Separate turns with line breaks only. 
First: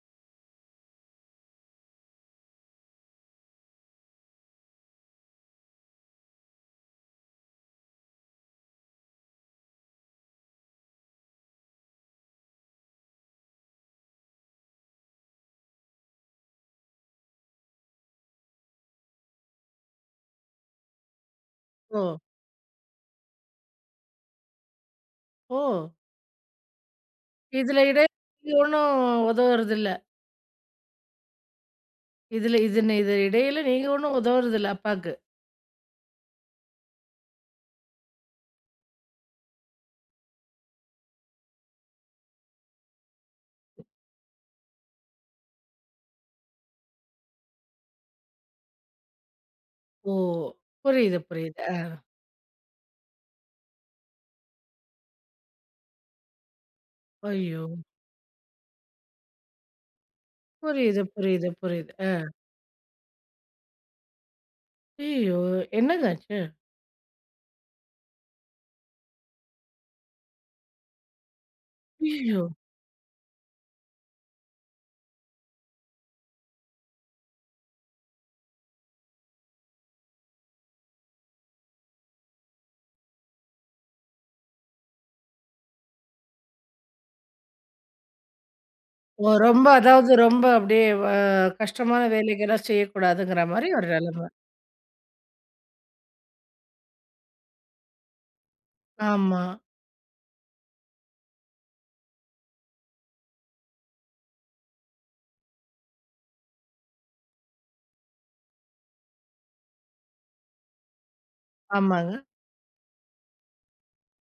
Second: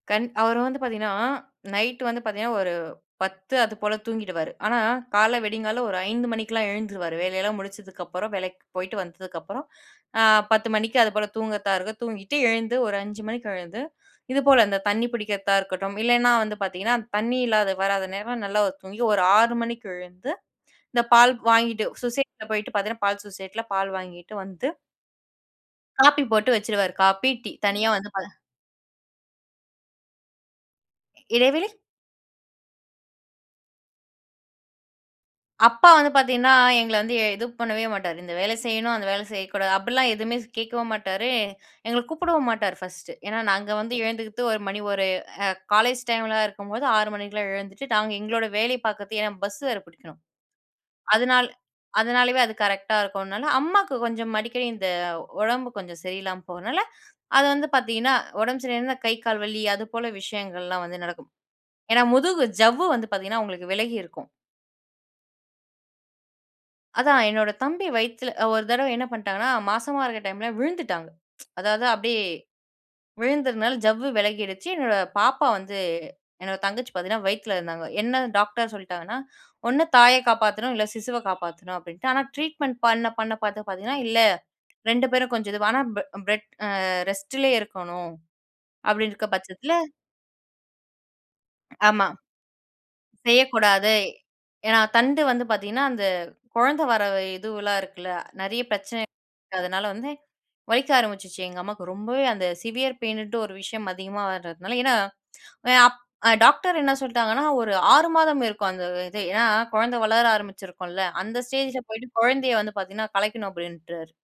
கண் அவரு வந்து பாத்தீங்கன்னா, நைட்டு வந்து பாத்தீங்கன்னா ஒரு 10:00 அதுப்போல தூங்கிடுவாரு. ஆனா, காலைல விடியங்காலைல ஒரு 05:00 மணிக்கெல்லாம் எழுந்துருவாரு. வேலையெல்லாம் முடிச்சதுக்கு அப்புறம், வேலைக்கு போய்ட்டு வந்ததுக்கு அப்புறம், அ 10:00 மணிக்கு அது போல தூங்குறதா இருக்கும், தூங்கிட்டு எழுந்து ஒரு 05:00 மணிக்கு எழுந்து இதுபோல அந்த தண்ணி பிடிக்கிறதா இருக்கட்டும், இல்லனா, வந்து பாத்தீங்கன்னா தண்ணி இல்லாத வராத நேரம் நல்லா தூங்கி ஒரு 6:00 மணிக்கு எழுந்து, இந்த பால் வாங்கிட்டு,
ஓ!
சொசைட்டில போயிட்டு பாத்தீங்கன்னா, பால் சொசைட்டியில பால் வாங்கிட்டு வந்து
ஓ!
காப்பி போட்டு வச்சுருவாரு. Copy, tea.
இதில
தனியா வந்து பால
இடையில ஒண்ணும் உதவுறதில்ல,
இடைவெளை?
இதுல இதுன இடையில நீங்க ஒண்ணும் உதவுறதில்ல, அப்பாக்கு?
அப்பா வந்து பாத்தீங்கன்னா, எங்கள வந்து எ இது பண்ணவே மாட்டாரு, இந்த வேல செய்யணும். அந்த வேல செய்யக்கூடாது. அப்படிலாம் எதுவுமே கேக்கவும் மாட்டாரு, எங்கள கூப்டவும் மாட்டாரு, ஃபர்ஸ்ட்டு. ஏன்னா, நாங்க வந்து எழுந்துக்கிறது ஒரு மணி ஒரு காலேஜ் டைம்ல இருக்கும்போது 6:00 மணிக்கெல்லாம் எழுந்துட்டு, நாங்க எங்களோட வேலைய பாக்குறதுக்கு. ஏன்னா, பஸ் வேற
ஓ!
புடிக்கணும்.
புரியுது,
அதனால
புரியுது அ.
அதனாலவே அது கரெக்டா இருக்கும்னால அம்மாக்கு கொஞ்சம் அடிக்கடி இந்த உடம்பு கொஞ்சம் சரியில்லாம போகறதனால, அது
ஐயோ!
வந்து பாத்தீங்னா, உடம்பு சரியிலனா, கை, கால் வலி அது போல விஷயங்கள்லாம் வந்து
புரியுது,
நடக்கும்.
புரியுது, புரியுது,
ஏன்னா,
அ.
முதுகு ஜவ்வு வந்து பாத்தீங்கன்னா அவுங்களுக்கு விலகி இருக்கும்.
ஐயயோ! என்னங்க ஆச்சு?
அதான் என்னோட தம்பி வயித்துல, ஒரு தடவ என்ன பண்ணிட்டாங்கனா, மாசமா இருக்கிற டைம்ல விழுந்துட்டாங்க. அதாவது, அப்படியே
அய்யய்யோ!
விழுந்ததுனால ஜவ்வு விலகிடுச்சு. என்னோட பாப்பா வந்து, என்னோட தங்கச்சி பாத்தீங்கன்னா வயித்துல இருந்தாங்க. என்ன டாக்டர் சொல்லிட்டாங்கன்னா, ஒண்ணு தாய காப்பாத்தணும். இல்ல, சிசுவை காப்பாத்தணும். அப்பிடின்ட்டு ஆனா, ட்ரீட்மெண்ட் பண்ண, பண்ண பாத்து பாத்தீங்கன்னா, இல்ல, 2 பேரும் கொஞ்சம் இதுவா, ஆனா அம் பெ பெட் அ ரெஸ்ட்டிலயே இருக்கணும்.
ஓ,
அப்பிடீன்டுருக்கிற
ரொம்ப
பட்சத்தில
அதாவது ரொம்ப அப்பிடியே, அ கஷ்டமான
ஆமா.
வேலைகலாம் செய்யக்கூடாதுங்கிற மாதிரி ஒரு
செய்யக்கூடாது.
நெலம.
ஏன்னா, தண்டு வந்து பாத்தீங்கன்னா, அந்த குழந்த வர இதுவெலாம் இருக்குல. நிறைய பிரச்சனை
ஆமா.
இருக்கு. அதனால வந்து வலிக்க ஆரம்பிச்சுச்சு, எங்க அம்மாக்கு. ரொம்பவே அந்த சிவ்வியர் பெயினுன்ட்டு ஒரு விஷயம் அதிகமா வரதுனால ஏன்னா, அப் டாக்டர் என்ன சொல்லிட்டாங்கன்னா, ஒரு 6 மாதம் இருக்கும், அந்த இது. ஏன்னா, குழந்த வளர ஆரம்பிச்சிருக்கும்ல. அந்த ஸ்டேஜில போயிட்டு
ஆமாங்க.
குழந்தைய வந்து பாத்தீங்கன்னா கலைக்கணும், அப்பிடீன்றாரு.